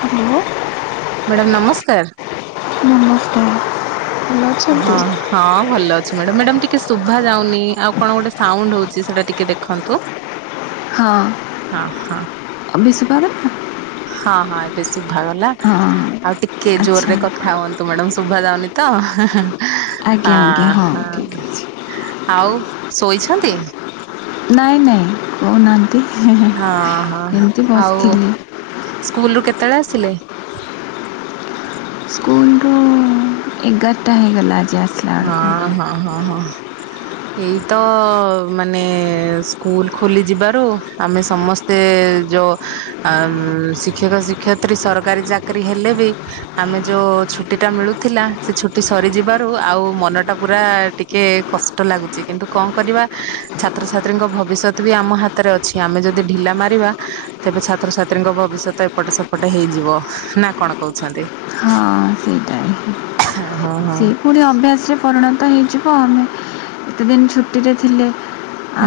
Hello madam ନମସ୍କାର। ନମସ୍କାର ଭଲ ଅଛନ୍ତି? ହଁ ହଁ ଭଲ ଅଛି ମ୍ୟାଡାମ, ମ୍ୟାଡ଼ାମ ଟିକେ ଶୁଭା ଯାଉନି ଆଉ କଣ ଗୋଟେ ସାଉଣ୍ଡ ହଉଛି ସେଟା ଟିକେ ଦେଖନ୍ତୁ। ହଁ ହଁ ହଁ ଏବେ ସା [inaudible] ହଁ ହଁ ଏବେ ଶୁଭି ଶୁଭାଗଲା, ଆଉ ଟିକେ ଆଚ୍ଛା ଜୋରରେ କଥା ହୁଅନ୍ତୁ ମ୍ୟାଡାମ ଶୁଭା ଯାଉନି ତୋ, ହେଁ ଆଜ୍ଞା ଆଜ୍ଞା ହେଁ ହଁ ଠିକ୍ ହଁ ଅଛି। ଆଉ? ଶୋଇଛନ୍ତି? ନାଇଁ ନାଇଁ କହୁନାହାନ୍ତି ହଁ ହଁ ଏମିତି ଆଉ ବସିଥିଲି। ସ୍କୁଲରୁ କେତେ ତେବେଳେ ଆସିଲେ? ସ୍କୁଲରୁ ଏଗାରଟା ହେଇଗଲା ଯାଏ ହଁ ହଁ ହଁ ହଁ ଏଇ ତ ମାନେ ସ୍କୁଲ ଖୋଲି ଯିବାରୁ ଆମେ ସମସ୍ତେ ଯୋଉ ଶିକ୍ଷକ, ଶିକ୍ଷୟତ୍ରୀ ସରକାରୀ ଚାକିରି ହେଲେ ବି ଆମେ ଯୋଉ ଛୁଟି ଟା ମିଳୁଥିଲା ସେ ଛୁଟି ସରିଯିବାରୁ ଆ ଆଉ ମନ ଟା ପୁରା ଟିକେ କଷ୍ଟ ଲାଗୁଛି, କିନ୍ତୁ କଣ କରିବା ଛାତ୍ରଛାତ୍ରୀଙ୍କ ଭବିଷ୍ୟତଃ ବି ଆମ ହାତରେ ଅଛି, ଆମେ ଯଦି ଢିଲା ମାରିବା ତେବେ ଛାତ୍ରଛାତ୍ରୀଙ୍କ ଭବିଷ୍ୟତଃ ଏପଟେ ସେପଟ ହେଇଯିବ, ନା କଣ କହୁଛନ୍ତି? ହଁ ସେଇଟା ହେଁ ହଁ ହଁ ସିଏ ପୁଣି ଅଭ୍ୟାସରେ ପରିଣତ ହେଇଯିବ ଆମେ ଏତେ ଦିନ ଛୁଟିରେ ଥିଲେ।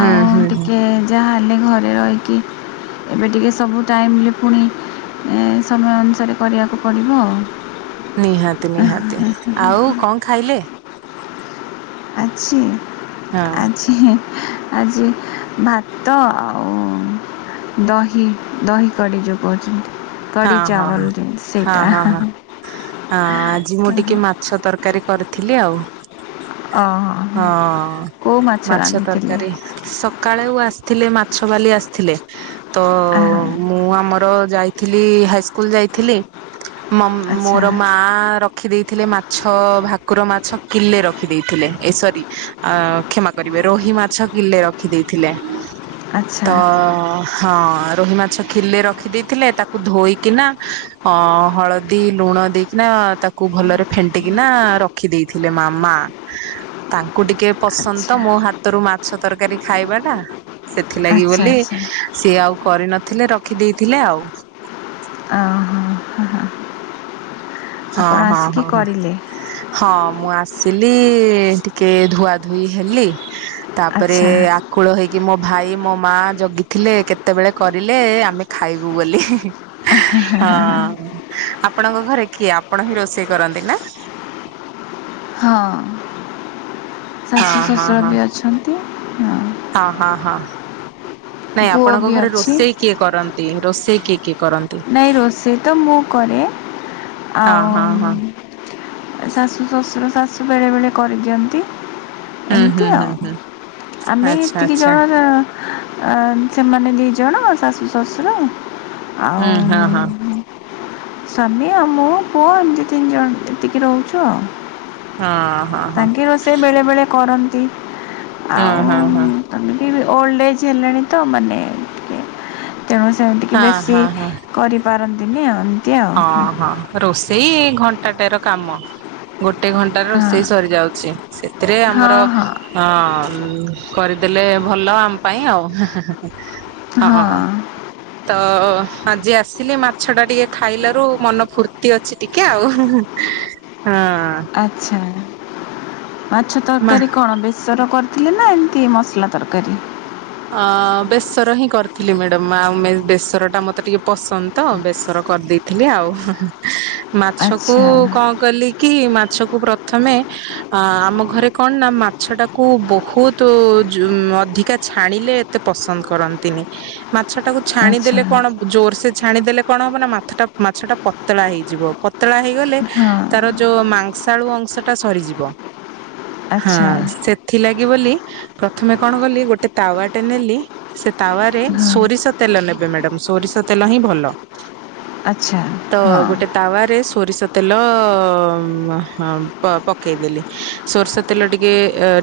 ହୁଁ ହୁଁ ହୁଁ ଟିକେ ଯାହା ଖାଲି ଘରେ ରହିକି ଏବେ ଟିକେ ସବୁ ଟାଇମରେ ପୁଣି ସମୟ ଅନୁସାରେ କରିବାକୁ ପଡ଼ିବ। ନିହାତି, ନିହାତି। ଆଉ କଣ ଖାଇଲେ? ଆଜି ହଁ ଆଜିଁ ହେ ଆଜି ଭାତ ଆଉ ଦହି ଦହି କଡି ଯ କହଚନ୍ତି। ହଁ ହଁ ହଁ ହଁ ହଁ ହଁ। ଅ ଆଜି ମୁଁ ଟିକେ ମାଛ ତରକା କାରୀ କରିଥିଲି ଆଉ। ଓହୋ ହଁ କେଉଁ ମାଛ ରାନ୍ଧିଥିଲେ ତରକାରୀ ସକାଳେ ଉ ଆସ ଥିଲେ ମାଛ ବାଲି ଆସିଥିଲେ। ଆ। ର ଯାଇଥିଲି ହାଇସ୍କୁଲ ଯାଇଥିଲି। ମୋ ଆଚ୍ଛା ମୋର ମା ର ରଖିଦେଇଥିଲେ ମାଛ। ଭାକୁର ମାଛ କିଲେ ରଖିଦେଇଥିଲେ। ଏସରି, କ୍ଷମା କରିବେ। ରୋହି ମାଛ କିଲେ ରଖିଦେଇଥିଲେ। ତ ଆଚ୍ଛା ହଁ, ରୋହି ମାଛ କିଲେ ରଖି ଦେଇେଇଥିଲେ। ତାକୁ ଧୋଇକିନା ଅ ହଳଦୀ ଲୁଣ ଦେଇକିନା ତାକୁ ଭଲରେ ଫେଣ୍ଟିକିନା ରଖି ଦେଇେଥିଲେ ମାମା। ତାଙ୍କୁ ଟିକେ ପସନ୍ଦ ତ ଆଚ୍ଛା ମୋ ହାତରୁ ମାଛ ତରକାରୀ ଖାଇବାଟା। ସେଥିଲାଗି ଆଚ୍ଛା ବୋଲି ଆଚ୍ଛା ସିଏ ଆଉ କରିନଥିଲେ। ରଖି ଦେଇେଇଥିଲେ ଆଉ। ଓହୋ ହଁ, ଆପଣ ହଁ ଆସିକି ହଁ ହ କରିଲେ ହଁ। ମୁଁ ଆସିଲି ଟିକେ ଧୁଆ ଧୋଇ ହେଲି। ତାପରେ ଆଚ୍ଛା ଆକୁଳ ହେଇକି ମୋ ଭାଇ ମୋ ମା ଜଗିଥିଲେ, କେତେବେଳେ କରିଲେ ଆମେ ଖାଇବୁ ବୋଲି। ହଁ। ଆ ଆପଣଙ୍କ ଘରେ କିଏ ଆପଣ ହିଁ ରୋଷେଇ କରନ୍ତି ନା? ହଁ। ଶାଶୁ ହଁ ଶଶୁର ହଁ ବି ଅଛନ୍ତି। ହୁଁ। ହଁ [inaudible] ନାଇଁ ଆପଣଙ୍କ ଘରେ ରୋଷେଇ କିଏ କରନ୍ତି? ରୋଷେଇ କିଏ କି? ନାଇଁ ରୋଷେଇ ତ ମୁଁ କରେ। ହଁ ଆଉ ହଁ ହଁ ଶାଶୁ ଶଶୁର ଶାଶ ଶୁ ବେଳେବେେଳେ କରିଦିଅନ୍ତି। ହୁଁ ହୁଁ ଏମିତି ହୁଁ ଆଉ। ହୁଁ ଆମେ ଆଚ୍ଛା ଏତିକି ଆଚ୍ଛା ଜଣ ଆ ସେମାନେ ଦି ଜଣ ଶାଶୁଶ ଶଶୁର। ହୁଁ ହଁ ହଁ। ସ୍ୱାମୀ ଆଉ ମୋ ପୁଅ ଏମିତି ତିନି ଜଣ ଏତିକି ରହୁଛୁ ଆଉ। ହଁ ହଁ ହଁ ତାଙ୍କ ରୋଷେଇ ବେଳେବେେଳେ କରନ୍ତି। କି? ହଁ ଆଉ ହଁ ହଁ। ତମେ? ଏବେ ଓଲ୍ଡ୍ ଏଜ୍ ହେଲାଣି ତ ମାନେ ଟିକେ। ତେଣୁ ସେମିତିକି ହଁ ବେଶୀ। ହଁ ହଁ କରିପାରନ୍ତିନି ଏମ୍ ହଁ ହଁ ରୋଷ୍ ସେଇ ଘଣ୍ଟାଟେର କାମ ଗୋଟେ ଘଣ୍ଟାରେ ରୋଷେଇ ହଁ ସରି ଯାଉଛି ସେ ଏଥିରେ ହଁ ଆମର ଅଁ ହଁ ଅଁ ଉଁ କରିଦେଲେ ଭଲ ଆମ ପାଇଁ ଆଉ ହେଁ ହେଁ ହେଁ ହଁ ତଅଅ ଆଜି ଆସିଲି ମାଛଟା ଟିକେ ଖାଇଲାରୁ ମନ ଫୁର୍ତ୍ତି ଅଛି ଟିକେ ଆଉ ହୁଁ ହୁଁ ଉଁ। ଆଚ୍ଛା ମାଛ ମା ତରକାରୀ କଣ ବେସର କର୍? ଥିଲେ ନା ଏମିତି ମସଲା ତରକାରୀ? ଅଁ ଅଁ ବେସର ହିଁ କରିଥିଲି ମ୍ୟାଡାମ୍ ଆଉ ମେ ବେସରଟା ମତେ ଟିକେ ପସନ୍ଦ ତ ବେସର କରିଦେଇଥିଲି ଆଉ ଉହୁଁ ହୁଁ। ମାଛକୁ ଆଚ୍ଛା କଣ କଲି କି ମା ମାଛକୁ ପ୍ରଥମେ ଆ ଆମ ଘରେ କଣ ନା ମାଛଟାକୁ ବହୁତ ଜୋ ଅଧିକା ଛାଣିଲେ ଏତେ ପସନ୍ଦ କରନ୍ତିନି ମା ମାଛଟାକୁ ଆଚ୍ଛା ଛାଣିଦେଲେ କଣ ଜୋରସେେ ଛାଣିଦେଲେ। କଣ ହବ ନା, ମାଥଟା ମାଛଟା ପତଳା ହେଇଯିବ ପତଳା ହେଇ ଗଲେ ହଁ ତାର ଯୋଉ ମାଂସ୍ ଳୁ ଅଂଶଟା ସରିଯିବ। ହଁ ଆଚ୍ଛା ସେଥିଲା [inaudible] ବୋଲି ପ୍ରଥମେ କଣ କଲି ଗୋଟେ। ତାୱାଟେ ନେଲି ସେ ତାୱାରେ ହଁ ସୋରିଷ ତେଲ ନେବେ ମ୍ୟାଡ଼ାମ୍ ସୋରିଷ ତେଲ ହିଁ ଭଲ। ଆଚ୍ଛା ତ ଗୋଟେ ହଁ ତାୱାରେ ସୋରିଷ। ତେଲଅଅ ହଁ ପ ପକେଇଦେଲି, ସୋରିଷ ତେଲ ଟିକେ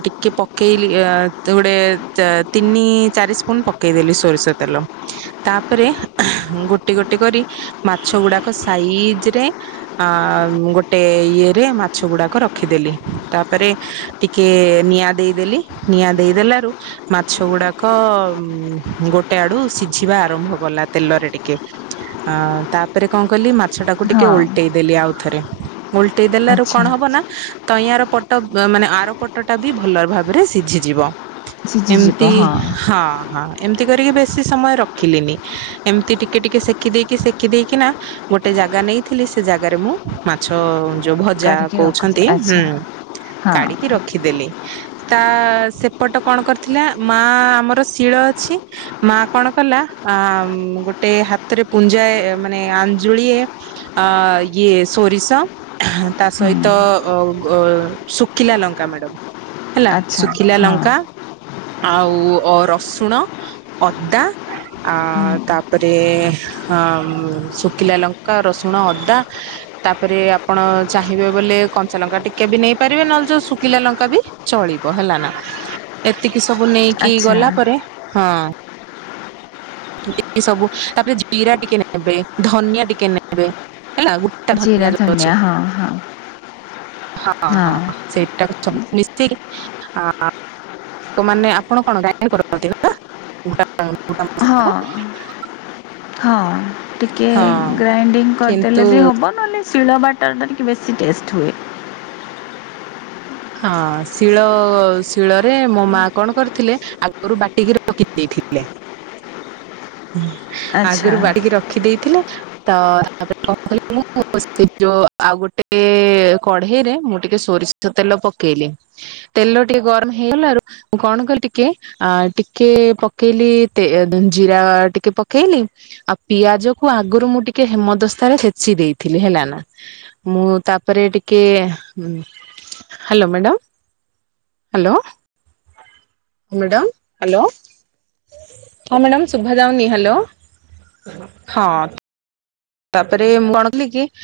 ଟିକେ ପକେଇଲି ଗୁଡେ ଉ ତିନି ଚାରି ସ୍ପୁନ ପକେଇଦେଲି ସୋରିଷ ତେଲ, ତାପରେ ଗୋଟି ଗୋଟି କରି ମାଛ ଗୁଡ଼ାକ ସାଇଜରେ ଗୋଟେ ଇଏରେ ମାଛ ଗୁଡ଼ାକ ରଖିଦେଲି ତାପରେ ଟିକେ ନିଆଁ ଦେଇଦେଲି ନିଆଁ ଦେଇଦେଲାରୁ ମାଛ ଗୁଡାକ ଉ ଗୋଟେ ଆଡୁ ସିଝିବା ଆରମ୍ଭ କଲା ତେଲରେ ଟିକେ, ଅ ତାପରେ କଣ କଲି ମା ଛଟାକୁ ଟିକେ ହଁ ଓଲଟେଇ ଦେଲି ଆଉ। ଥରେ, ଓଲ୍ ଟେଇ ଦେଲାରୁ କଣ ଆଚ୍ଛା ହବ ନା ତଇଁ ଆର ପଟ ମାନେ ଆର ପଟଟା ବି ଭଲ ଭାବରେ ସିଝିଯିବ। ଏମତି ହଁ ହଁ ଏମିତି କରିକି ବେଶି ସମୟ ରଖିଲିନି, ଏମିତି ଟିକେ ଟିକେ ସେକି ଦେଇକି ସେକି ଦେଇକିନା ଗୋଟେ ଜାଗା ନେଇଥିଲି ସେ ଜାଗାରେ ମୁଁ ମାଛ ଯଉ ଭଜା କାଢ଼ିକି ରଖୁଛ କହୁଛନ୍ତି ହୁଁ ଆଚ୍ଛା ହଁ କାଢିକି ରଖିଦେଲି। ତା ସେପଟ କଣ କରି ଥିଲା, ମା ଆମର ଶିଳ ଅଛି ମା କଣ କଲା ଆ ଗୋଟେ ହାତରେ ପୁଞ୍ଜାଏ ମାନେ ଆଞ୍ଜୁଳିଏ ଅ ଇଏ ସୋରିଷ ତା ସହିତ ହୁଁ ଅ ଗ ଶୁଖିଲା ଲଙ୍କା ମ୍ୟାଡମ୍। ହେଲା ଆଚ୍ଛା ଶୁଖିଲା ହଁ ଲଙ୍କା। ଆଉ ଅ ରସୁଣ, ଅଦା ଆ ହୁଁ ତାପରେ ଅ ଶୁଖିଲା ଲଙ୍କା, ରସୁଣ, ଅଦା ତାପରେ ଆପଣ ଚାହିଁବେ ବୋଲେ କଞ୍ଚା ଲଙ୍କା ଟିକେ ବି ନେଇପାରିବେ, ନହେଲେ ଯଉ ଶୁଖିଲା ଲଙ୍କା ବି ଚଳିବ ହେଲା ନା। ଏ ଏ ସବୁ ନେଇକି ଆଚ୍ଛା ଗଲା ପରେ, ହଁ। ଏ ସବୁ ତାପରେ ଜିରା ଟିକେ ନେବେ, ଧନିଆ ଟିକେ ନେବେ। ହେଲା ଗୋଟା ଜିରା ଧନିଆ ଯଉ ଅଛି। ହଁ ହଁ ହଁ ହଁ ହଁ ସେଇଟାକୁ ସବୁ ମିଶେଇକି ହଁ। ତମାମାନେ ଆପଣ କଣ [unintelligible] ଗାଈ କରନ୍ତି ତ? ହଁ ହଁ। ଟିକେ ହଁ ଗ୍ରାଇଣ୍ଡିଙ୍ଗ କିନ୍ତୁ କରିଦେଲେ ବି ହବ। ନହେଲେ ଶିଳ ବାଟଟା ଟିକେ ବେଶୀ ଟେଷ୍ଟ ହୁଏ। ହଁ ଶିଳ, ଶିଳରେ ମୋ ମା କଣ କରିଥିଲେ ଆଗରୁ ବାଟିକି ରଖି ଦେଇେଥିଲେ। ହୁଁ, ଆଗରୁ ଆଚ୍ଛା ବାଡିକି ରଖିଦେଇଥିଲେ। ତ ତାପରେ [unintelligible] ମୁଁ ଯଉ ଆଉ ଗୋଟେ କଢେଇରେ ମୁଁ ଟିକେ ସୋରିଷ ତେଲ ପକେଇଲି। ତେଲ ଟିକେ ଗରମ ହେଇଗଲାରୁ ମୁଁ କଣ କଲି ଟିକେ ଆ ଟିକେ ପକେଇଲି ତେ ଜି ଲ ଟିକେ ପକେଇଲି। ଆଉ ପିଆକୁ ଆଗରୁ ମୁଁ ଟିକେ ହେମାଦସ୍ତା ରେ ଛେଚି ଦେଇଥିଲି ହେଲା ନା। ମୁଁ ତାପରେ ଟିକେ ଉଁ, hello madam, hello. Madam. Hello ହଁ ମ୍ୟାଡମ୍ ସୁଭଯାଉନି। ହ୍ୟାଲୋ ହଁ। ତାପରେ ମୁଁ କଣଥିଲି କି?